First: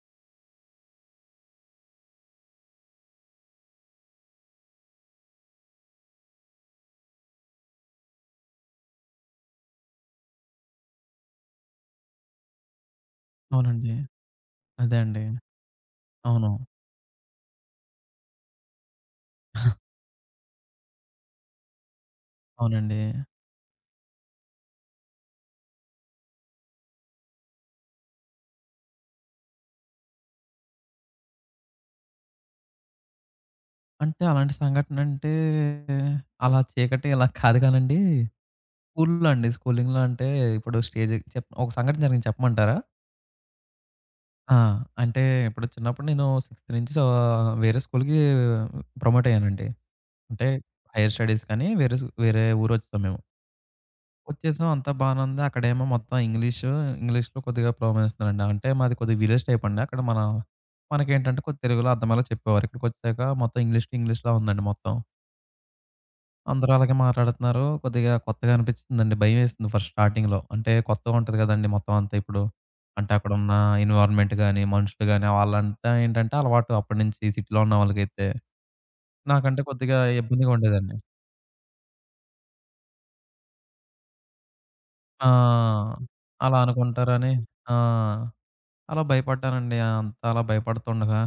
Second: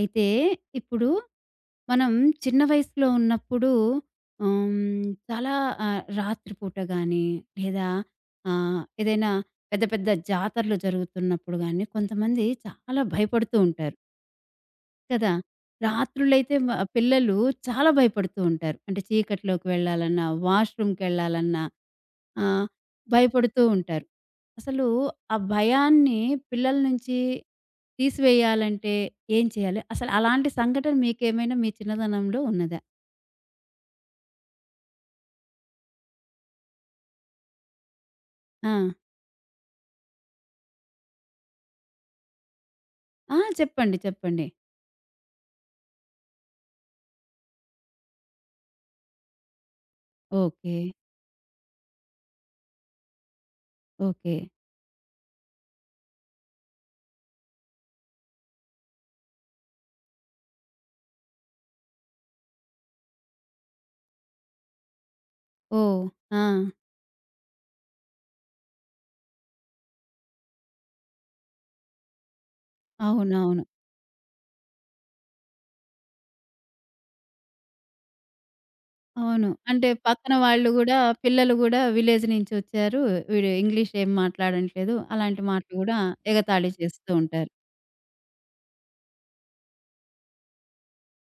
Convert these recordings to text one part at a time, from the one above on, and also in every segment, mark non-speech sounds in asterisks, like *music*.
అయితే ఇప్పుడు మనం చిన్న వయసులో ఉన్నప్పుడు ఆహ్, చాలా రాత్రిపూట గాని లేదా ఏదైనా పెద్ద పెద్ద జాతరలు జరుగుతున్నప్పుడు గాని కొంతమంది చాలా భయపడుతూ అవునండి. ఉంటారు. అదే అండి. కదా! అవును. రాత్రులైతే పిల్లలు చాలా భయపడుతూ ఉంటారు. అంటే చీకట్లోకి *laughs* వెళ్ళాలన్నా, వాష్‌రూమ్‌కెళ్ళాలన్నా ఆహ్, అవునండి. భయపడుతూ ఉంటారు. అసలు ఆ భయాన్ని పిల్లల నుంచి తీసివేయాలంటే ఏం చేయాలి? అసలు అలాంటి సంఘటన మీకేమైనా మీ చిన్నదనంలో ఉన్నదా? అంటే అలాంటి సంఘటన అంటే అలా చీకటి ఇలా కాదు కానండి. ఆ! స్కూల్‌లో అండి. స్కూలింగ్‌లో అంటే ఇప్పుడు స్టేజ్ చెప్ ఒక సంఘటన జరిగింది చెప్పమంటారా? ఆ! చెప్పండి. చెప్పండి. ఆ! అంటే ఇప్పుడు చిన్నప్పుడు నేను 6థ్ నుంచి సో, వేరే స్కూల్‌కి ప్రమోట్ అయ్యానండి. అంటే ఓకే. హైర్ స్టడీస్‌కని వేరే ఊరొచ్చేసాం మేము. ఓకే. వచ్చేసాం. అంతా బానే ఉంది. అక్కడేమో మొత్తం ఇంగ్లీషు, ఇంగ్లీష్‌లో కొద్దిగా ప్రోబ్లమిస్తున్నారండి. అంటే మాది కొద్దిగా విలేజ్ టైప్ అండి. అక్కడ మనకేంటంటే కొద్ది తెలుగులో అర్థమయ్యేలా చెప్పేవారు. ఇక్కడికొచ్చాక మొత్తం ఇంగ్లీష్ టు ఇంగ్లీష్‌లా ఉందండి మొత్తం. ఓహ్! ఆ! అందరూ అలాగే మాట్లాడుతున్నారు. కొద్దిగా కొత్తగా అనిపించిందండి. భయమేసింది ఫస్ట్ స్టార్టింగ్‌లో. అంటే కొత్తగా ఉంటది కదండీ మొత్తం అంతా ఇప్పుడు. అంటే అక్కడున్న అవునవును. ఎన్విరాన్మెంట్ గాని, మనుషులు గాని వాళ్ళంతా ఏంటంటే అలవాటు అప్పటి నుంచి సిటీలో ఉన్న వాళ్ళకైతే. అవును. నాకంటే అంటే కొద్దిగా పక్కన ఇబ్బందిగా వాళ్ళు ఉండేదండి. గూడా పిల్లలు గూడా విలేజ్ నుంచి వచ్చారు. వీడు ఇంగ్లీష్ ఏం మాట్లాడట్లేదు. అలాంటి మాటలు ఆ! గూడా అలా ఎగతాళి చేస్తూ అనుకుంటారని ఉంటారు. ఆ! అలా భయపడ్డానండి. అంత అలా భయపడుతుండగా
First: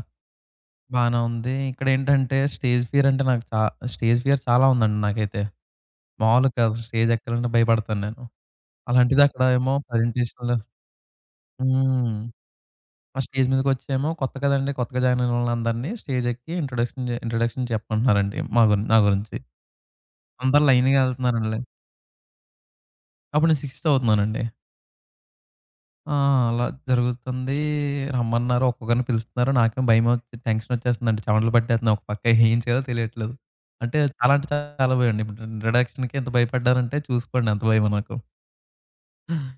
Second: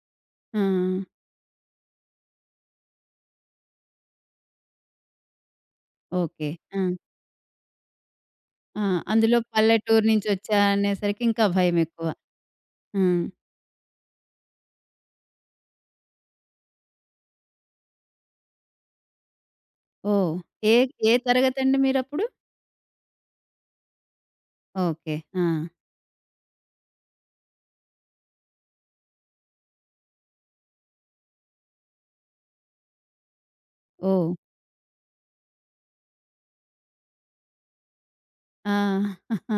ఆ! బానే ఉంది. ఇక్కడేంటంటే స్టేజ్ ఫియర్ అంటే నాకు చా స్టేజ్ ఫియర్ చాలా ఉందండి నాకైతే. ఓకే. మామూలుగా కాదు. ఆ! స్టేజ్ ఎక్కాలంటే భయపడతాను నేను. ఆ! అలాంటిది అందులో అక్కడ ఏమో పల్లెటూరు నుంచి ప్రజెంటేషన్‌లు వచ్చా అనేసరికి ఇంకా భయమెక్కువ. హ్మ్. ఆ హ్మ్. స్టేజ్ మీదకొచ్చేమో కొత్త కదండీ. కొత్తగా జాయిన్ అయిన వాళ్ళందరినీ స్టేజ్ ఎక్కి ఇంట్రొడక్షన్ చెప్పమంటున్నారండి. మా గురి నా గురించి. ఓహ్! అందరూ ఏ లైన్‌గా ఏ ఎళ్తున్నారండి. తరగతండి మీరప్పుడు? అప్పుడు నేను సిక్స్త్ చదువుతున్నానండి. ఓకే. ఆ! ఆ! అలా జరుగుతుంది. రమ్మన్నారు. ఒక్కొక్కరిని పిలుస్తున్నారు. నాకేమో భయమొచ్చి టెన్షనొచ్చేస్తుందండి. చెమటలు పట్టేస్తున్నాయి. ఒక పక్క ఏం చేయాలో తెలియట్లేదు. అంటే ఓహ్! చాలా అంటే చాలా భయమండి. ఇప్పుడు ఇంట్రడక్షన్‌కి ఇంత భయపడ్డానంటే చూసుకోండి ఎంత భయమో నాకు. ఆ! *laughs* ఆ!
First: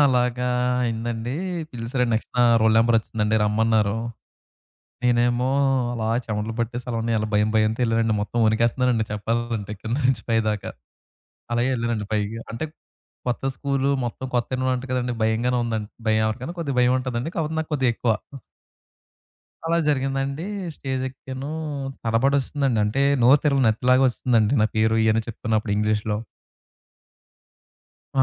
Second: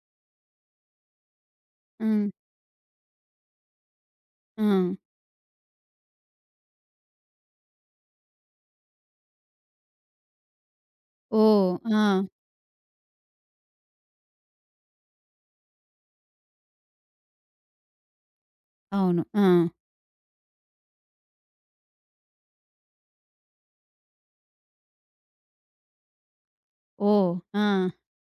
అలాగా అయిందండి. పిలిసారు. హ్మ్. నెక్స్ట్ నా రోల్ నంబరొచ్చిందండి. రమ్మన్నారు. ఆ! నేనేమో అలా చెమటలు పట్టేసి అలానే అలా భయంతో ఎళ్ళానండి. మొత్తం వణికేస్తున్నానండి చెప్పాలంటే కింద నుంచి పైదాకా. అలాగే ఓహ్! ఆ! ఎళ్ళానండి పైకి. అంటే కొత్త స్కూలు మొత్తం కొత్త ఎన్విరాన్మెంట్ కదండీ! భయంగానే ఉందండి. భయం ఉంటదండి కాకపోతే నాకు కొద్దిగా ఎక్కువ. అవును. ఆ! అలా జరిగిందండి. స్టేజ్ ఎక్కాను. తడబడొస్తుందండి. అంటే నోరు తెరవని నత్తిలాగా ఒచ్చేసిందండి నా పేరు ఇయన్నీ చెప్తున్నప్పుడు ఇంగ్లీష్‌లో. ఓహ్! ఆ!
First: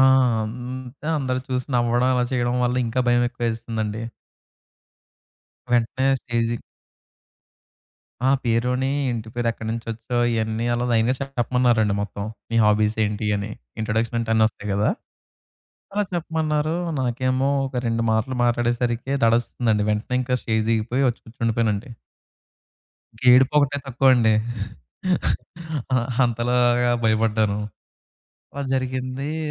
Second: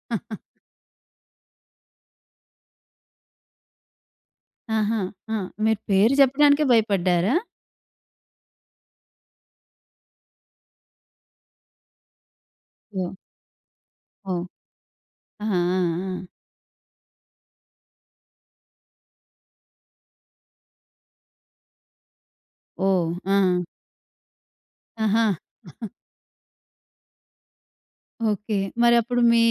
ఆ! *laughs* అంతే అందరూ చూసి నవ్వడం అలా చేయడం వల్ల ఇంకా భయం ఎక్కువేసిందండి. ఆహా! ఆ! మీరు వెంటనే పేరు స్టేజ్ చెప్పడానికే భయపడ్డారా? ఆ! పేరోని, ఇంటి పేరు, ఎక్కడినుంచొచ్చావు, ఇయన్నీ అలా లైన్‌గా చెప్పమన్నారండి మొత్తం. నీ హాబీస్ ఓహ్! ఏంటి అని. ఇంట్రొడక్షన్ అంటే ఓహ్! అన్నీ వస్తాయి గదా! ఆ! ఆ! అలా ఆ! చెప్పమన్నారు. నాకేమో ఒక 2 మాటలు మాట్లాడేసరికే దడొస్తుందండి. వెంటనే ఇంకా స్టేజ్ దిగిపోయి వచ్చి కూర్చుండిపోయానండి. ఓహ్! ఆ! ఏడుపొకటే తక్కువండి. ఆ! ఆహా! *laughs* అంతలాగా భయపడ్డాను. ఓకే. అలా మరప్పుడు జరిగింది. మీ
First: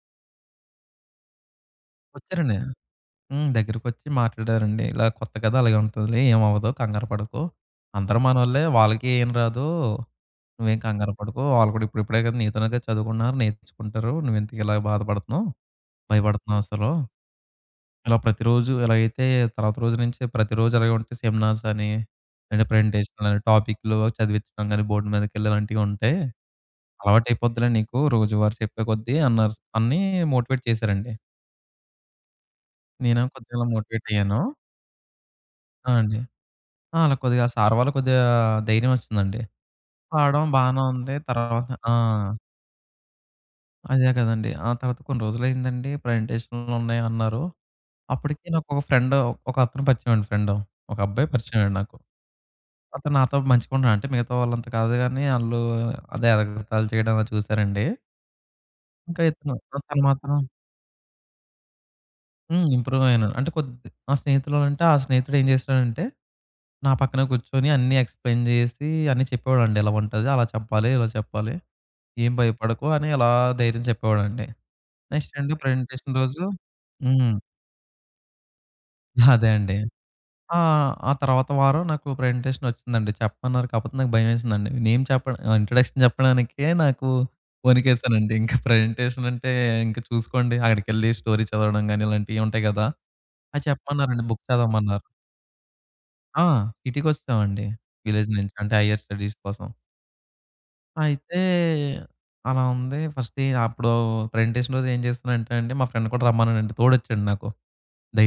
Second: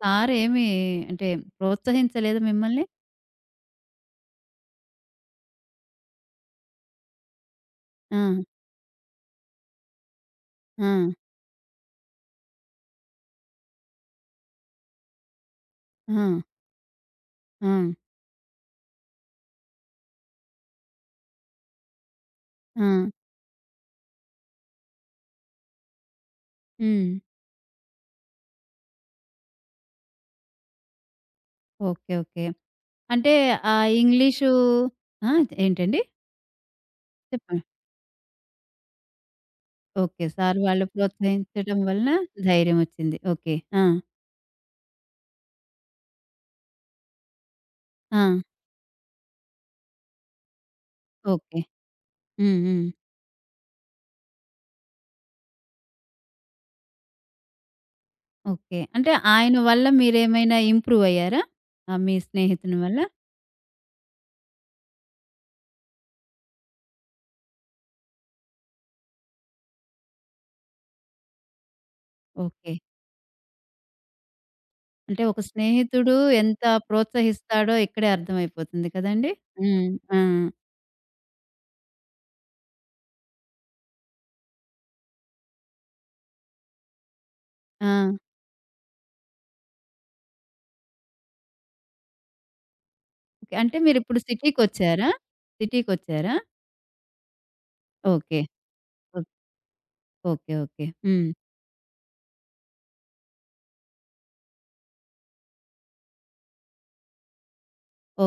సార్ ఏమి అంటే ప్రోత్సహించలేదా వచ్చారండి. మిమ్మల్ని? హ్మ్. దగ్గరకొచ్చి మాట్లాడారండి. ఇలా కొత్త కదా! అలాగే ఉంటదిలే. ఏమవ్వదు కంగారు పడకు. ఆ! అందరూ మనోళ్ళే. వాళ్ళకి ఏం రాదు. నువ్వేం ఆ! కంగారు పడకు. వాళ్ళు కూడా ఇప్పుడిప్పుడే కదా! నీతోనే కదా! చదువుకుంటున్నారు. నేర్చుకుంటారు. నువ్వెందుకు ఇలా బాధపడుతున్నావు? ఆ! భయపడుతున్నావు అసలు. ఆ! ఇలా ప్రతిరోజు ఎలాగైతే తర్వాత రోజు నుంచి ప్రతిరోజు అలాగే ఉంటే సెమినార్స్ అని, లేదంటే ఆ! ప్రెజెంటేషన్‌లని, టాపిక్‌లు చదివించడం గాని బోర్డ్ మీదకెళ్ళి ఇలాంటివి ఉంటే హ్మ్. అలవాటయిపోద్దిలే నీకు రోజువారీ చెప్పే కొద్దీ అన్నారు. అని మోటివేట్ చేశారండి. ఓకే. ఓకే. నేను అంటే కొద్దిగా అలా ఆ మోటివేట్ అయ్యాను. ఇంగ్లీషు ఆ! ఆ! ఏంటండి? అండి. ఆ! అలా కొద్దిగా చెప్పండి. సార్ వల్ల కొద్దిగా ధైర్యం వచ్చిందండి. ఓకే. పాడడం సార్ బానే వాళ్ళు ఉంది. తర్వాత ప్రోత్సహించడం ఆ! వలన ధైర్యమొచ్చింది. ఓకే. ఆ! అదే కదండీ. ఆ తర్వాత కొన్ని రోజులయిందండి. ప్రెజెంటేషన్‌లున్నాయి అన్నారు. ఆ! అప్పటికి నాకొక ఫ్రెండ్ ఒక అతను పరిచయం అండి ఫ్రెండ్. ఒక అబ్బాయి ఓకే. పరిచయం అండి నాకు. హ్మ్. హ్మ్. అతను నాతో మంచిగా ఉన్నాడు. అంటే మిగతా వాళ్ళంత కాదు గానీ ఆళ్ళు అదే ఎగతాళి చేయడం అది చూసారండి. ఓకే. అంటే ఇంకా ఇతను ఆయన వల్ల తను మాత్రం మీరేమైనా ఇంప్రూవ్ అయ్యారా? ఆ! మీ హ్మ్. స్నేహితుని వల్ల? ఇంప్రూవ్ అయ్యాను. అంటే కొద్ది నా స్నేహితులోనంటే ఆ స్నేహితుడు ఏం చేసాడంటే, నా పక్కన కూర్చొని అన్నీ ఎక్స్‌ప్లెయిన్ చేసి అన్నీ చెప్పేవాడండి. ఇలా ఉంటది, అలా చెప్పాలి, ఇలా చెప్పాలి. ఏం ఓకే. భయపడకు అని అలా ధైర్యం చెప్పేవాడండి. అంటే నెక్స్ట్ ఒక అండి స్నేహితుడు ప్రజెంటేషన్ రోజు ఎంత హ్మ్. ప్రోత్సహిస్తాడో ఇక్కడే అర్థమైపోతుంది కదండీ! అదే అండి. హ్మ్. ఆ! ఆ! ఆ తర్వాత వారం నాకు ప్రజెంటేషన్ వచ్చిందండి. చెప్పమన్నారు కాకపోతే నాకు భయమేసిందండి. ఇంట్రడక్షన్ చెప్పడానికే నాకు ఆ! వణికేసానండి. ఇంకా ప్రజెంటేషన్ అంటే ఇంక చూసుకోండి అక్కడికెళ్ళి స్టోరీ చదవడం గాని ఇలాంటియి ఉంటాయి కదా! ఓకే. అయి అంటే మీరిప్పుడు చెప్పమన్నారండి. బుక్ చదవమన్నారు. సిటీకొచ్చారా? సిటీకొచ్చారా? ఆ! సిటీకొచ్చేసామండి విలేజ్ ఓకే. నుంచి. అంటే హైయర్ ఓ స్టడీస్ కోసం. ఓకే. ఓకే. హ్మ్. అయితే అలా ఉంది. ఫస్ట్ ఎ అప్పుడు ప్రెజెంటేషన్ రోజు ఏం చేస్తున్నానంటే అండి, మా ఫ్రెండ్ కూడా రమ్మన్నానండి. తోడొచ్చాడు నాకు.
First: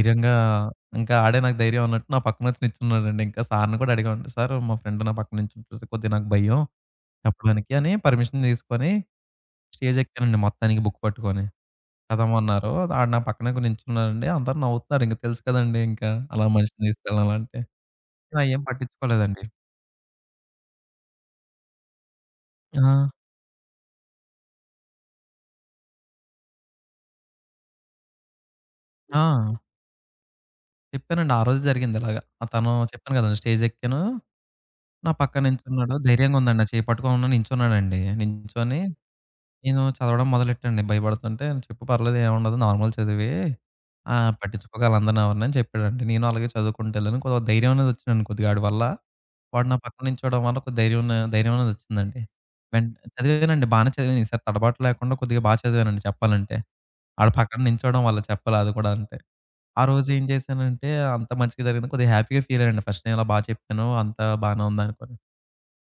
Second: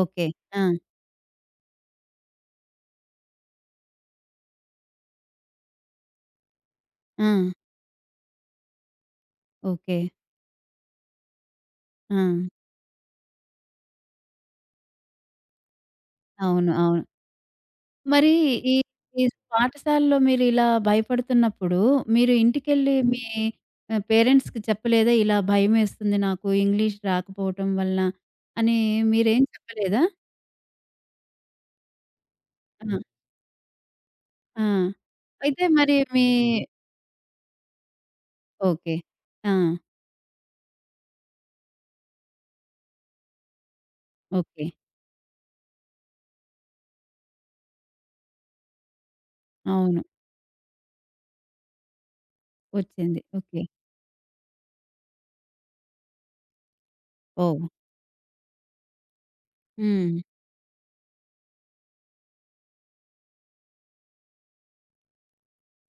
ఓకే. ఆ! ఇంకా ఆడే నాకు ధైర్యం అన్నట్టు నా పక్కన వచ్చి నిల్చున్నాడండి. ఇంకా సార్‌ని కూడా అడిగామండి. "సార్ మా ఫ్రెండ్ నా పక్కన నిల్చుంటే కొద్దిగా నాకు భయం ఆ! చెప్పడానికి" అని పర్మిషన్ తీసుకొని ఓకే. స్టేజ్ ఎక్కానండి మొత్తానికి బుక్ పట్టుకొని. ఆ! చదవమన్నారు. ఆడు నా పక్కనే నిల్చున్నాడండి. అందరూ నవ్వుతున్నారు. ఇంక తెలుసు కదండీ ఇంకా అలా అవును. మనిషిని అవును. తీసుకెళ్ళాలంటే. మరి నేను అయ్యేం ఈ ఈ పట్టించుకోలేదండి. పాఠశాలలో మీరిలా భయపడుతున్నప్పుడు, మీరు ఇంటికెళ్ళి ఆ! మీ పేరెంట్స్‌కి చెప్పలేదా? ఇలా భయమేస్తుంది నాకు ఇంగ్లీష్ రాకపోవటం వలన అని ఆ! మీరేం చెప్పలేదా? చెప్పానండి. ఆ రోజు జరిగింది ఇలాగ. తను ఆ! చెప్పాను కదండీ స్టేజ్ ఎక్కాను ఆ! నా పక్కన అయితే మరి నించున్నాడు. ధైర్యంగా ఉందండి. నా చేయి పట్టుకోకుండా నించున్నాడండి. నించొని ఓకే. ఆ! నేను చదవడం మొదలెట్టాండి. భయపడుతుంటే "చెప్పు పర్లేదు ఏముండదు నార్మల్ చదువే. ఓకే. పట్టించుకోకు ఆళ్ళందరిని ఎవరిని" అని చెప్పాడండి. నేను అలాగే చదువుకుంటూ వెళ్ళాను. కొద్దిగా ధైర్యం అనేది వచ్చిందండి కొద్దిగా ఆడి వల్ల. వాడు నా అవును. పక్కన నించోవడం వల్ల కొద్ది ధైర్యం ధైర్యం అనేది వచ్చిందండి. వెన్ వచ్చింది. ఓకే. చదివానండి. బానే చదివాను. ఈసారి తడబాటు లేకుండా కొద్దిగా బా చదివానండి చెప్పాలంటే. ఆడు పక్కన ఓహ్! నించోవడం వల్ల చెప్పాలి అది కూడా అంటే. ఆ రోజు హ్మ్. ఏం చేశానంటే అంత మంచిగా జరిగింది. కొద్దిగా హ్యాపీగా ఫీల్ అయ్యానండి. ఫస్ట్ నేను ఇలా బా చెప్పాను. అంతా బానే ఉందనుకోని.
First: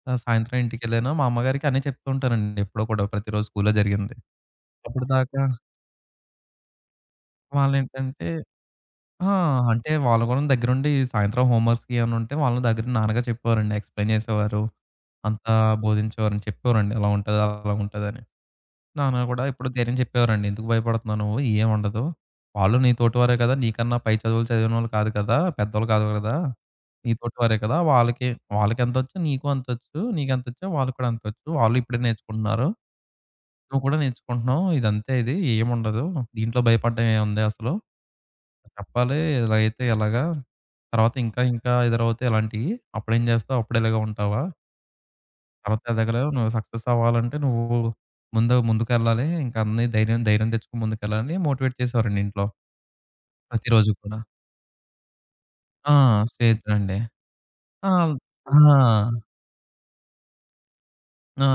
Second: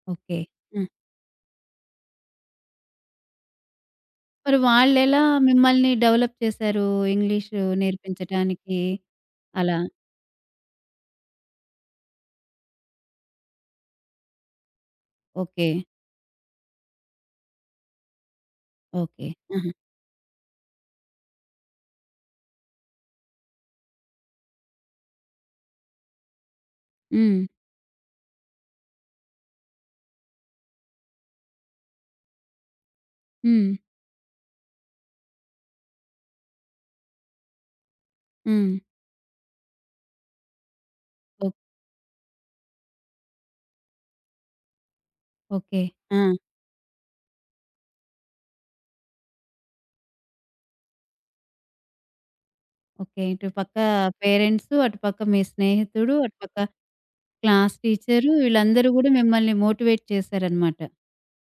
ఆ! ఓకే. సాయంత్రం హ్మ్. ఇంటికెళ్ళాను. మా అమ్మగారికి అన్నీ చెప్తూ ఉంటానండి ఎప్పుడో కూడా ప్రతిరోజు స్కూల్‌లో జరిగింది. మరి వాళ్ళెలా అప్పటిదాకా మిమ్మల్ని డెవలప్ చేశారు ఇంగ్లీషు వాళ్ళేంటంటే నేర్పించటానికి ఆ! అలా? అంటే వాళ్ళు కూడా దగ్గరుండి సాయంత్రం హోంవర్క్స్‌కి ఏమన్నా ఉంటే వాళ్ళు దగ్గర నాన్నగా చెప్పేవారండి. ఎక్స్‌ప్లెయిన్ చేసేవారు. అంతా ఓకే. బోధించేవారని చెప్పేవారండి. ఇలా ఉంటది, అలా ఉంటదని. నాన్న ఓకే. కూడా ఎప్పుడు ఆహా! ధైర్యం చెప్పేవారండి. "ఎందుకు భయపడుతున్నావు నువ్వు? ఏం ఉండదు. వాళ్ళు నీ తోటివారే కదా! నీకన్నా పై చదువులు చదివినోళ్ళు కాదు కదా! పెద్దోళ్ళు కాదు కదా! నీ హ్మ్. తోటివారే కదా! వాళ్ళకెంతొచ్చో నీకు అంతొచ్చు. నీకెంతొచ్చో వాళ్ళకి కూడా అంతొచ్చు. వాళ్ళు ఇప్పుడే నేర్చుకుంటున్నారు." హ్మ్. నువ్వు కూడా నేర్చుకుంటున్నావు. ఇదంతే. ఏముండదు. దీంట్లో భయపడడం ఏముంది అసలు. హ్మ్. చెప్పాలి ఇలా అయితే ఎలాగా? తర్వాత ఇంకా ఓ ఇంకా ఎదురవుతాయి ఇలాంటియి. అప్పుడేం జేస్తావు? అప్పుడు ఇలాగే ఉంటావా? ఓకే. తర్వాత ఆ! ఎదగలేవు. నువ్వు సక్సెస్ అవ్వాలంటే నువ్వు ముందుకెళ్ళాలి. ఇంకా అన్నీ ధైర్యం ధైర్యం తెచ్చుకొని ముందుకెళ్ళాలని మోటివేట్ చేసేవారండి ఇంట్లో. ఓకే. ఇటు పక్క ప్రతిరోజు కూడా. పేరెంట్స్, అటు పక్క మీ ఆ! స్నేహితుడు, అటు పక్క స్నేహితుడండి. క్లాస్ ఆ! టీచరు ఆ! వీళ్ళందరూ గూడా మిమ్మల్ని మోటివేట్ చేశారనమాట. ఆ!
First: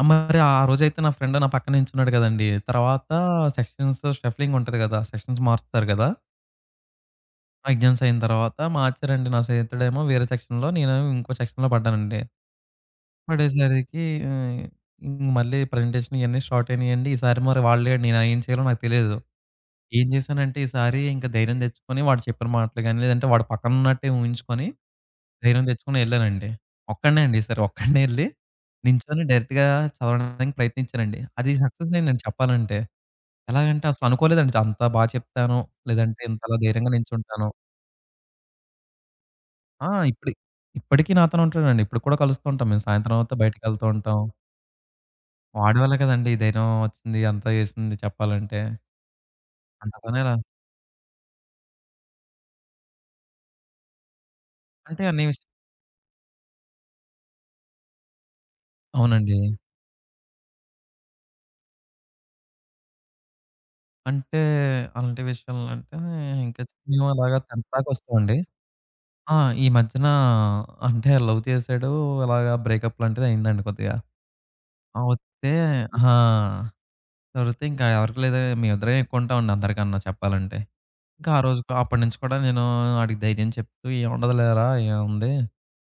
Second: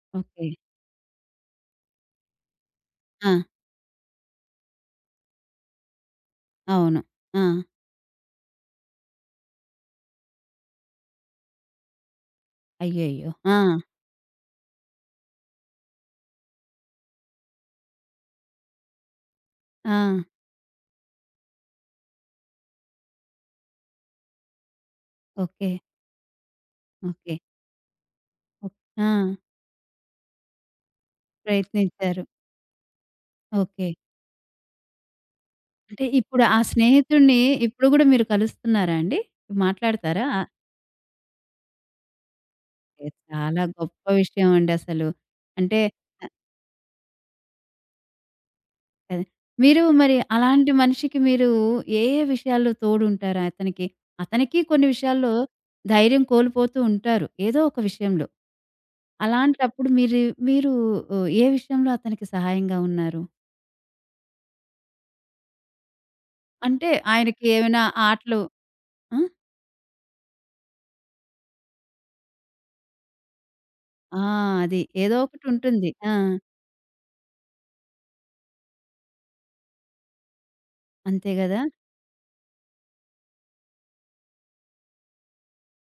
ఆ! మరి ఓకే. ఆ రోజైతే నా ఫ్రెండ్ నా పక్కన నించున్నాడు గదండీ! తర్వాత ఆ! సెక్షన్స్ షఫ్లింగ్ ఉంటది గదా! సెక్షన్స్ మారుస్తారు గదా! అవును. ఆ! ఎగ్జామ్స్ అయిన తర్వాత మార్చారండి. నా స్నేహితుడేమో వేరే సెక్షన్‌లో, నేనేమో ఇంకో సెక్షన్‌లో పడ్డానండి. అయ్యయ్యో! ఆ! పడేసరికి ఆహ్, ఇంక మళ్ళీ ప్రజెంటేషన్ ఇయన్నీ స్టార్ట్ అయినాయండి. ఈసారి మరి వాళ్ళే నేను ఏం చేయాలో నాకు తెలీదు. ఆ! ఏం చేశానంటే ఈసారి ఇంక ధైర్యం తెచ్చుకొని వాడు చెప్పిన మాటలు గాని, లేదంటే వాడు పక్కన ఉన్నట్టే ఊహించుకొని ధైర్యం ఓకే. తెచ్చుకొని ఎళ్ళానండి. ఒక్కడినే ఓకే. అండి ఈసారి ఒక్కడినే ఎళ్లి ఓక్ ఆ! నించొని డైరెక్ట్‌గా చదవడానికి ప్రయత్నించానండి. అది సక్సెస్ అయిందండి ప్రయత్నించారు. చెప్పాలంటే. ఎలాగంటే ఓకే. అసలు అనుకోలేదండి అంత బా చెప్తాను, అంటే లేదంటే ఇప్పుడు ఇంతలా ఆ ధైర్యంగా స్నేహితుడిని నించుంటాను. ఇప్పుడు గూడా మీరు కలుస్తున్నారా అండి? ఆ! మాట్లాడతారా? ఆ! ఇప్పటికి నాతోనే ఉంటాడండి. ఇప్పుడు కూడా కలుస్తూ ఉంటాం. మేము సాయంత్రం అవుతే చాలా బయటికెళ్తూ గొప్ప ఉంటాం. విషయం అండి అసలు. వాడి అంటే వల్లే కదండీ ఈ ధైర్యం వచ్చింది. అంతా చేసింది చెప్పాలంటే. అదే. మీరు అంత మరి పని ఎలా అలాంటి మనిషికి మీరు ఏ ఏ విషయాల్లో తోడుంటారు అతనికి? అతనికి కొన్ని అంటే అన్ని విషయాల్లో విష్ ధైర్యం కోల్పోతూ ఉంటారు. ఏదో ఒక విషయంలో. అవునండి. అలాంటప్పుడు మీరు మీరు ఏ విషయంలో అతనికి సహాయంగా ఉన్నారు? అంటే అలాంటి విషయాలు అంటే ఇంకా అంటే మేము అలాగా ఆయనకి 10థ్ ఏమైనా దాకా వస్తామండి. ఆటలు ఆ! ఆ! ఈ మధ్యన అంటే లవ్ చేసాడు. అలాగా బ్రేకప్ లాంటిది అయిందండి కొద్దిగా. ఆ! అది. ఆ! ఏదో ఒకటి వస్తే ఉంటుంది. ఆ! ఆ! దొరికితే ఇంకా ఎవరికీ లేదు మేమిద్దరమే ఎక్కువ ఉంటామండి అందరికన్నా చెప్పాలంటే. అంతే ఇంకా ఆ గదా! రోజుకు అప్పటినుంచి కూడా నేను ఆడికి ధైర్యం చెప్తూ, "ఏముండదులేరా ఏముంది,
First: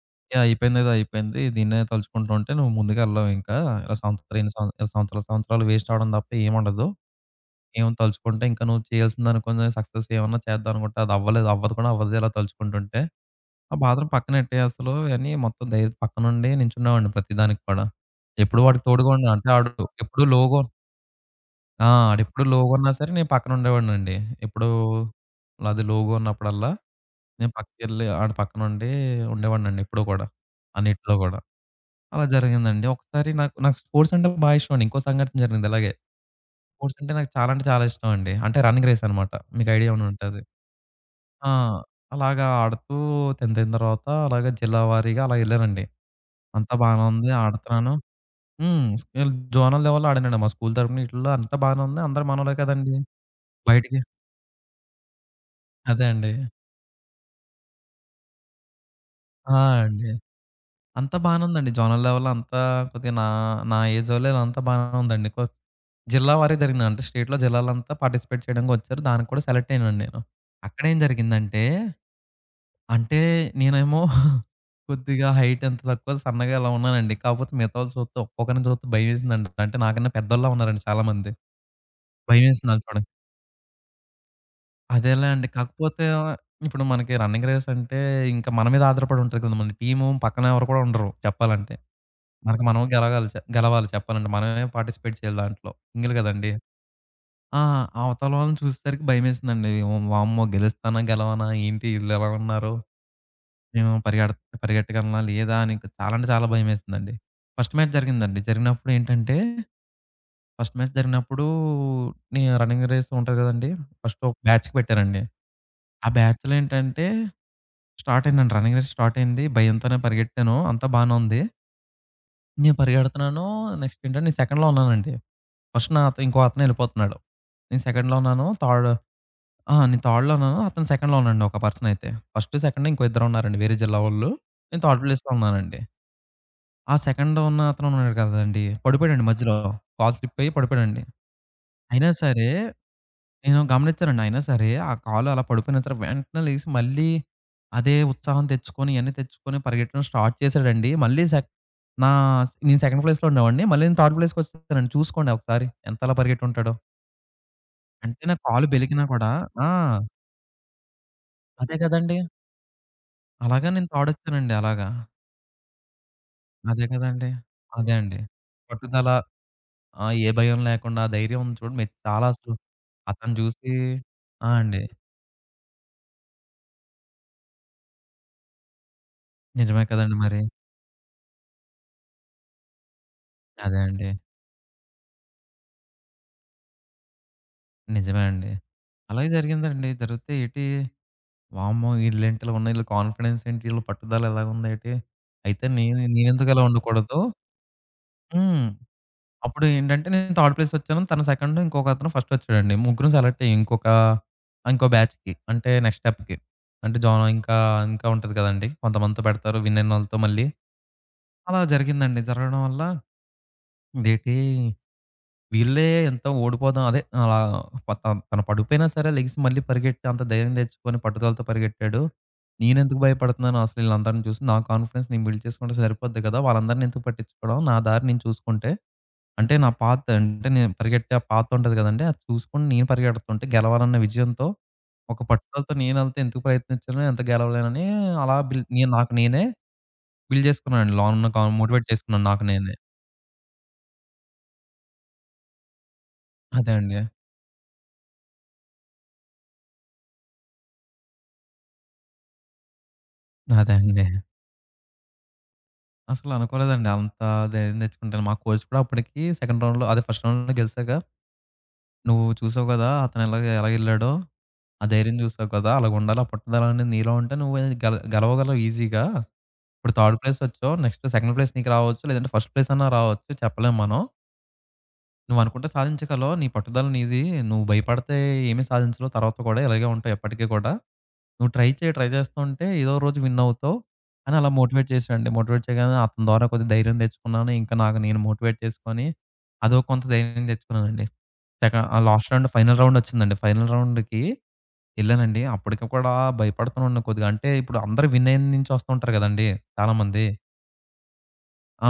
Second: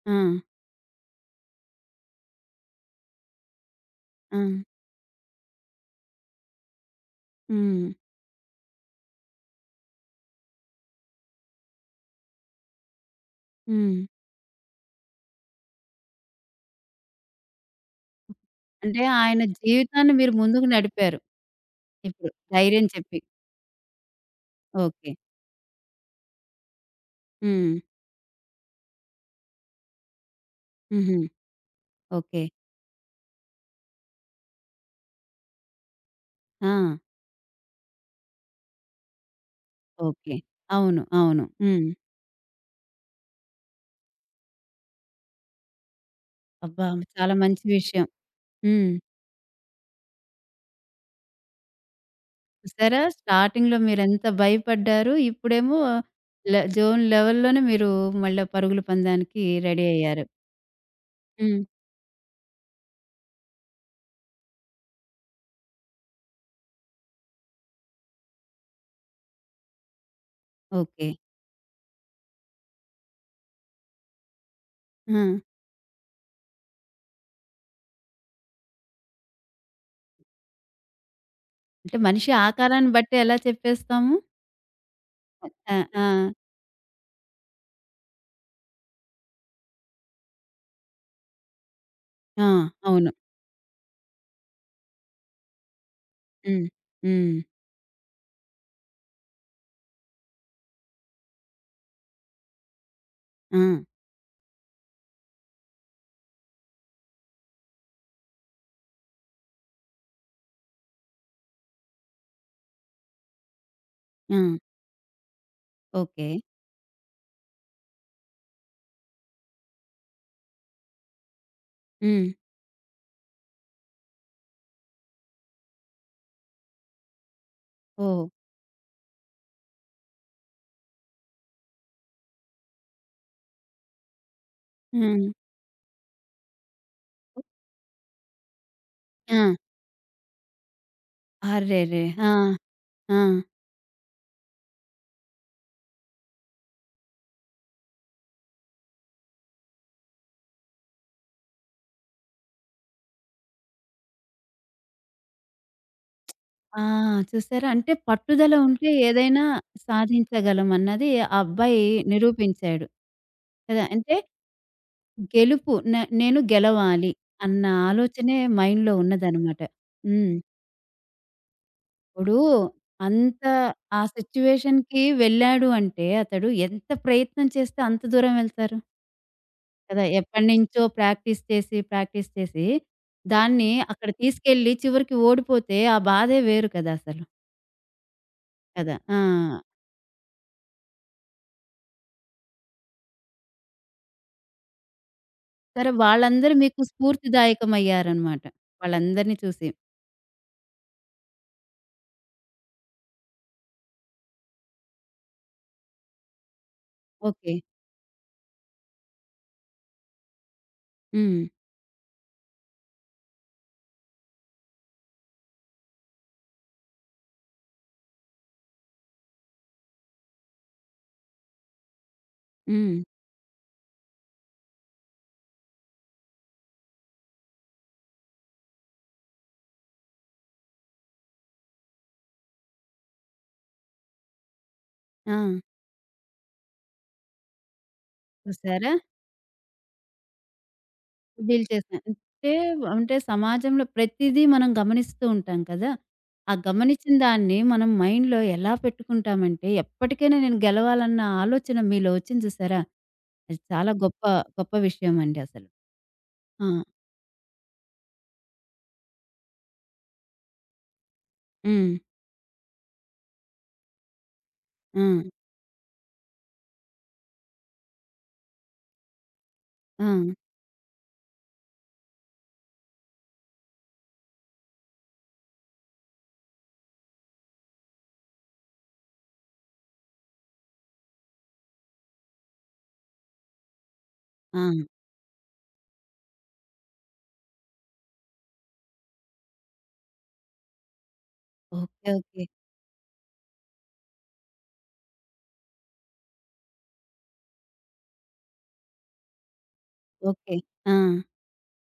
ఆ! ఏ అయిపోయిందేదో అయిపోయింది. దీన్నే తలుచుకుంటూ ఉంటే నువ్వు ముందుకెళ్ళవు ఇంకా. ఆ! ఇలా సంవత్సరాలు సంవత్సరాలు వేస్ట్ అవ్వడం తప్ప ఏముండదు. హ్మ్. ఏం తలుచుకుంటే ఇంకా నువ్వు చేయాల్సింది అనుకుని సక్సెస్ ఏమన్నా చేద్దాం అనుకుంటే అది అవ్వలేదు. అవ్వదు ఇలా తలుచుకుంటుంటే. ఆ హ్మ్. బాధను పక్కనెట్టేయి అసలు" అని మొత్తం ధైర్యం పక్కనుండి నించునేవాడిని ప్రతిదానికి కూడా. ఎప్పుడు వాడికి అంటే తోడుగా ఉన్నా ఆయన అంటే ఆడు జీవితాన్ని ఎప్పుడు మీరు లోగా ముందుకు నడిపారు ఆ! ఇప్పుడు. ఆడెప్పుడు లోగా ధైర్యం ఉన్నా సరే చెప్పి. నేను పక్కన ఉండేవాడినండి. ఎప్పుడు ఓకే. అది లోగా ఉన్నప్పుడల్లా నేను హ్మ్. పక్కకెళ్ళి ఆడ పక్కనుండి ఉండేవాడినండి ఎప్పుడూ కూడా. అన్నిట్లో హుహు. గూడా. అలా ఓకే. జరిగిందండి. ఒకసారి నాకు నాకు స్పోర్ట్స్ అంటే బా ఇష్టమండి. ఇంకో సంఘటన జరిగింది ఇలాగే. ఆ! స్పోర్ట్స్ అంటే నాకు చాలా ఇష్టమండి. అంటే రన్నింగ్ రేస్ అనమాట. మీకు ఐడియా ఉండి ఓకే. ఉంటది. అవును. అవును. ఆ! హ్మ్. అలాగా ఆడుతూ 10థ్ అయిన తర్వాత అలాగా జిల్లా వారీగా అలా ఎళ్ళానండి. అంతా అబ్బా! బానే ఉంది. చాలా మంచి ఆడుతున్నాను. విషయం. హ్మ్. హ్మ్. స్కేల్ జోనల్ లెవెల్‌లో ఆడానండి. మా స్కూల్ తరపున ఈటిల్లో అంతా బానే ఉంది. అందరూ మనోళ్ళే కదండీ! చూసారా? స్టార్టింగ్‌లో బయటికి మీరెంత భయపడ్డారు. ఇప్పుడేమో అదే అండి. జోన్ లెవెల్‌లోనే మీరు మళ్ళా పరుగుల పందానికి ఆ! రెడీ అండి. అయ్యారు. అంతా బానే హ్మ్. ఉందండి. జోనల్ లెవెల్‌లో అంతా కొద్దిగా నా ఏజ్ వోళ్ళే అంతా బానే ఉందండి. జిల్లా వారీగా జరిగింది. అంటే స్టేట్‌లో జిల్లాలంతా పార్టిసిపేట్ చేయడానికి వచ్చారు. దానికి కూడా సెలెక్ట్ అయ్యానండి నేను. అక్కడేం ఓకే. జరిగిందంటే, అంటే నేనేమో *laughs* ఆ! కొద్దిగా హైట్ ఎంత తక్కువ సన్నగా ఇలా ఉన్నానండి. కాకపోతే మిగతావాళ్ళు చూస్తే ఒక్కొక్కరిని చూస్తే భయమేసిందండి. అంటే నాకన్నా పెద్దోళ్ళే ఉన్నారండి చాలామంది. అంటే మనిషి భయమేసింది ఆళ్ళని ఆకారాన్ని చూడంగానే. బట్టి ఎలా చెప్పేస్తాము? అదేలే అండి. ఆ! ఆ! కాకపోతే ఇప్పుడు మనకి రన్నింగ్ రేస్ అంటే ఇంకా మన మీద ఆధారపడి ఉంటది కదా! మన టీము పక్కన ఎవరు కూడా ఉండరు చెప్పాలంటే. ఆ! మనకు మనం అవును. గెలగాలి చె గెలవాలి చెప్పాలంటే. మనమే పార్టిసిపేట్ చేయాలి దాంట్లో. సింగిల్ కదండీ! హ్మ్. హ్మ్. ఆ! అవతల వాళ్ళని చూసేసరికి భయమేసిందండి. వామ్మో! గెలుస్తానా? గెలవనా? ఏంటి ఈళ్ళిలా ఉన్నారు? ఆ! మేము పరిగెడ పరిగెట్టగలనా? లేదా? అని చాలా భయమేసిందండి. ఫస్ట్ మ్యాచ్ జరిగిందండి. జరిగినప్పుడు ఏంటంటే, ఫస్ట్ మ్యాచ్ జరిగినప్పుడు రన్నింగ్ రేస్ ఉంటది కదండీ! ఫస్ట్ ఆ! ఒక బ్యాచ్‌కి పెట్టారండి. ఆ ఓకే. బ్యాచ్‌లో ఏంటంటే స్టార్ట్ అయిందండి. రన్నింగ్ రేస్ స్టార్ట్ అయింది. భయంతోనే పరిగెట్టాను. అంతా బానే ఉంది. హ్మ్. నేను పరిగెడుతున్నాను. నెక్స్ట్ ఏంటంటే నేను సెకండ్‌లో ఉన్నానండి. ఫస్ట్ నాతో ఇంకో అతను వెళ్ళిపోతున్నాడు. నేను సెకండ్‌లో ఓహ్! ఉన్నాను. థర్డ్ ఆ! నేను థర్డ్‌లో ఉన్నాను. అతను సెకండ్‌లో ఉన్నాడండి ఒక పర్సన్ అయితే. ఫస్ట్, సెకండ్ ఇంకో ఇద్దరున్నారండి వేరే జిల్లా వోళ్ళు. నేను థర్డ్ హ్మ్. ప్లేస్‌లో ఉన్నానండి. ఆ సెకండ్ ఉన్న అతను ఉన్నాడు కదండీ! పడిపోయాడండి ఆ! మధ్యలో. కాలు స్లిప్ అయ్యి పడిపోయాడండి. అరెరే! అయినా ఆ! సరే ఆ! నేను గమనించానండి. అయినా సరే ఆ కాలు అలా పడిపోయినా సరే వెంటనే లెగిసి మళ్ళీ అదే ఉత్సాహం తెచ్చుకొని, ఇయన్నీ తెచ్చుకొని పరిగెట్టడం స్టార్ట్ చేశాడండి. మళ్ళీ సెక్ నా నేను సెకండ్ ప్లేస్‌లో ఉండేవాడిని. మళ్ళీ నేను థర్డ్ ప్లేస్‌కొచ్చేసానండి. చూసుకోండి ఒకసారి ఎంతలా పరిగెట్టుంటాడో. ఆ! చూసారా? అంటే అంటే నా పట్టుదల కాలు ఉంటే బెలికినా కూడా ఏదైనా ఆ! సాధించగలం అన్నది ఆ అదే అబ్బాయి కదండీ! నిరూపించాడు. అలాగా కదా! నేను అంటే తోడొచ్చానండి అలాగా. గెలుపు న నేను అదే గెలవాలి కదండీ! అన్న అదే అండి. ఆలోచనే మైండ్‌లో పట్టుదల ఉన్నదనమాట. ఏ హ్మ్. భయం లేకుండా ఆ ధైర్యం ఉంది చూడండి మీరు చాలా ఇప్పుడు అసలు అతను అంత చూసి ఆ ఆ! అండి. సిట్యుయేషన్‌కి వెళ్ళాడు అంటే అతడు ఎంత ప్రయత్నం చేస్తే అంత దూరం వెళ్తారు నిజమే కదా! కదండీ మరి. ఎప్పటినుంచో ప్రాక్టీస్ చేసి, ప్రాక్టీస్ చేసి దాన్ని అదే అక్కడ అండి. తీసుకెళ్ళి చివరికి ఓడిపోతే ఆ బాధే వేరు కదా అసలు. నిజమే అండి. కదా! ఆ! అలాగే జరిగిందండి. జరిగితే ఏంటి వామ్మో! ఈళ్ళేంటి ఇలా ఉన్నాయి. ఈళ్ళ కాన్ఫిడెన్స్ ఏంటి? ఈళ్ళ పట్టుదల ఇలాగుందేటి? అయితే సరే. నేనెందుకు వాళ్ళందరూ ఇలా మీకు ఉండకూడదు స్ఫూర్తిదాయకమయ్యారనమాట. హ్మ్. వాళ్ళందరిని అప్పుడు చూసి. ఏంటంటే నేను థర్డ్ ప్లేస్ వచ్చాను. తను సెకండ్, ఇంకొకతను ఫస్ట్ వచ్చాడండి. ముగ్గురం సెలెక్ట్ అయ్యాం. ఇంకో బ్యాచ్‌కి అంటే నెక్స్ట్ స్టెప్‌కి. అంటే జాన్ ఓకే. ఇంకా ఇంకా ఉంటది కదండీ! కొంతమందితో పెడతారు. విన్ అయినోళ్ళతో మళ్ళీ. హ్మ్. అలా జరిగిందండి. జరగడం వల్ల ఇదేంటి వీళ్ళే ఎంతో ఓడిపోదాం అదే అలా ప త తను పడిపోయినా సరే లెగిసి మళ్ళీ పరిగెట్టి అంత ధైర్యం తెచ్చుకొని పట్టుదలతో పరిగెట్టాడు. హ్మ్. నేనెందుకు భయపడుతున్నాను అసలు వీళ్ళందరిని చూసి నా కాన్ఫిడెన్స్ నేను బిల్డ్ చేసుకుంటే సరిపోద్ది కదా! వాళ్ళందరిని ఎందుకు పట్టించుకోవడం. నా దారి నేను చూసుకుంటే అంటే నా పాత్ అంటే నేను పరిగెట్టే ఆ పాత్ ఉంటది గదండీ! అది చూసుకొని నేను పరిగెడుతుంటే గెలవాలన్న విజయంతో, ఒక ఆ! పట్టుదలతో నేనెళ్తే ఎందుకు ప్రయత్నించను, ఎంత గెలవలేనని అలా బిల్డ్ నేను చూసారా? నాకు నేనే బిల్డ్ చేసుకున్నానండి. లోనున్న కా డీల్ మోటివేట్ చేసా. చేసుకున్నాను నాకు అంటే, నేనే. సమాజంలో ప్రతిదీ మనం గమనిస్తూ ఉంటాం కదా! ఆ అదే అండి. గమనించిన దాన్ని మనం మైండ్‌లో ఎలా పెట్టుకుంటామంటే, ఎప్పటికైనా నేను గెలవాలన్న ఆలోచన మీలో వచ్చింది చూసారా? అది అదే చాలా అండి. గొప్ప, గొప్ప విషయం అండి అసలు. అసలు ఆ! అనుకోలేదండి అంత ధైర్యం తెచ్చుకుంటాను. మా కోచ్ కూడా అప్పటికి సెకండ్ రౌండ్‌లో అదే ఫస్ట్ రౌండ్‌లో గెలిసాక, హ్మ్. "నువ్వు చూసావు గదా! అతను ఎలాగెళ్ళాడో, ఆ ఆ! ధైర్యం చూసావు కదా! అలాగుండాలి. ఆ పట్టుదల అనేది నీలో ఉంటే నువ్వు గెలవగలవు ఈజీగా" ఇప్పుడు ఆ! థర్డ్ ప్లేస్ వచ్చావు. నెక్స్ట్ సెకండ్ ప్లేస్ నీకు రావచ్చు. లేదంటే ఫస్ట్ ప్లేస్ అన్నా రావచ్చు. చెప్పలేం మనం. నువ్వనుకుంటే సాధించగలవు. నీ పట్టుదల నీది. నువ్వు భయపడితే ఏమీ సాధించలేవు. తర్వాత కూడా ఇలాగే ఉంటావు ఎప్పటికి కూడా. నువ్వు ట్రై చేయి. ట్రై చేస్తూ ఉంటే ఏదో రోజు విన్ అవుతావు అని అలా ఆ! మోటివేట్ చేశాడండి. మోటివేట్ చేయగానే అతని ద్వారా కొద్దిగా ధైర్యం తెచ్చుకున్నాను. ఇంకా నాకు నేను మోటివేట్ చేసుకొని అదో కొంత ధైర్యం తెచ్చుకున్నానండి. సెక ఆ okay. Last okay. Round final round వచ్చిందండి. ఫైనల్ రౌండ్‌కి ఎళ్ళానండి. అప్పటికి కూడా భయపడుతూనే ఉన్నా కొద్దిగా. అంటే ఇప్పుడు అందరూ విన్ అయిన నుంచి వస్తూ ఉంటారు కదండీ! చాలామంది. ఓకే. ఆ! ఆ!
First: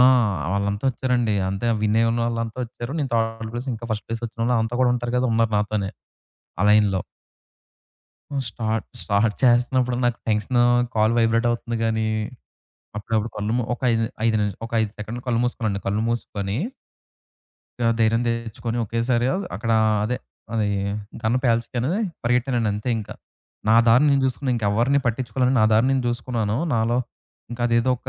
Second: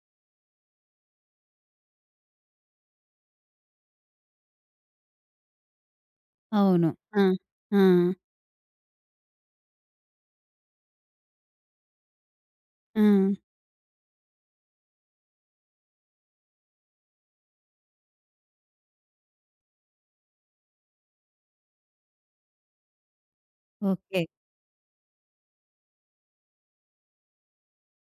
వాళ్ళంతా ఒచ్చారండి. అంతే వినేవాళ్ళు వాళ్ళంతా ఒచ్చారు. నేను థర్డ్ ప్లేస్ ఇంకా ఫస్ట్ ప్లేస్ ఒచ్చినోళ్ళు అంతా కూడా ఉంటారు కదా! ఉన్నారు నాతోనే ఆ అవును. లైన్‌లో. ఆ! ఆ! హ్మ్. స్టార్ట్ స్టార్ట్ చేస్తున్నప్పుడు నాకు టెన్షను కాల్ వైబ్రేట్ అవుతుంది గానీ, ఆ! అప్పుడప్పుడు కళ్ళు మూ ఒక 5 5 నిమి ఒక 5 సెకండ్‌లు కళ్ళు మూసుకున్నానండి. కళ్ళు మూసుకొని, ఇక ధైర్యం తెచ్చుకొని ఒకేసారి అక్కడ అదే అది గన్ పేల్చగానే పరిగెట్టానండి అంతే ఇంకా. నా దారి నేను ఓకే. చూసుకున్నా. ఇంకెవరిని పట్టించుకోలేను. నా దారి నేను చూసుకున్నాను. నాలో ఇంకా అదేదో ఒక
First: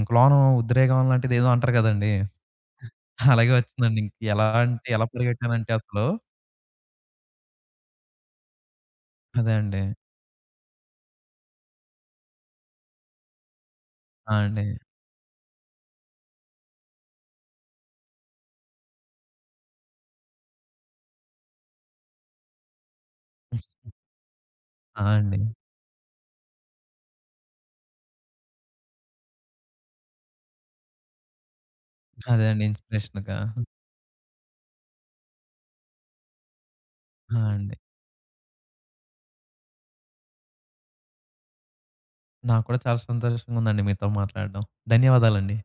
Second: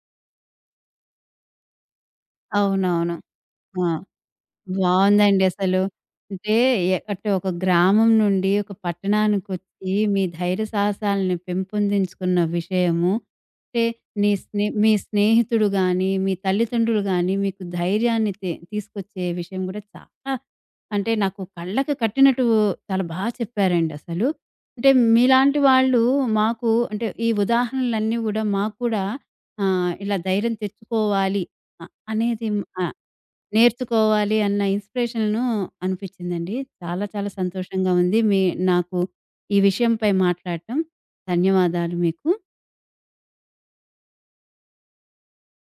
ఇంక లోన ఉద్రేగం లాంటిదేదో అంటారు కదండీ! అవునవును. అలాగే ఆ! వచ్చిందండి. ఇంక ఎలా అంటే ఎలా బావుందండి పరిగెట్టానంటే అసలు. అసలు అంటే అంటే ఒక గ్రామం నుండి ఒక అదే అండి. పట్టణానికొచ్చి మీ ధైర్య సాహసాలను పెంపొందించుకున్న విషయము, అంటే నీ ఆ! అండి. స్నే మీ స్నేహితుడు గాని, మీ తల్లిదండ్రులు గాని మీకు ధైర్యాన్ని తీసుకొచ్చే విషయం గూడా చాలా అంటే నాకు కళ్ళకి కట్టినట్టు చాలా బా చెప్పారండి అసలు. అంటే ఆ! అండి. మీలాంటి వాళ్ళు మాకు అంటే ఈ ఉదాహరణలన్నీ గూడా మాకు కూడా ఇలా ధైర్యం తెచ్చుకోవాలి అ అదే అనేది అండి ఆ! ఇన్స్‌పిరేషన్‌గా. నేర్చుకోవాలి అన్న ఇన్‌స్పిరేషను అనిపిచ్చిందండి. చాలా చాలా ఆ! అండి. సంతోషంగా ఉంది. నాకు ఈ విషయంపై మాట్లాడటం. ధన్యవాదాలు మీకు. నాకు కూడా చాలా సంతోషంగా ఉందండి మీతో మాట్లాడడం. ధన్యవాదాలండి.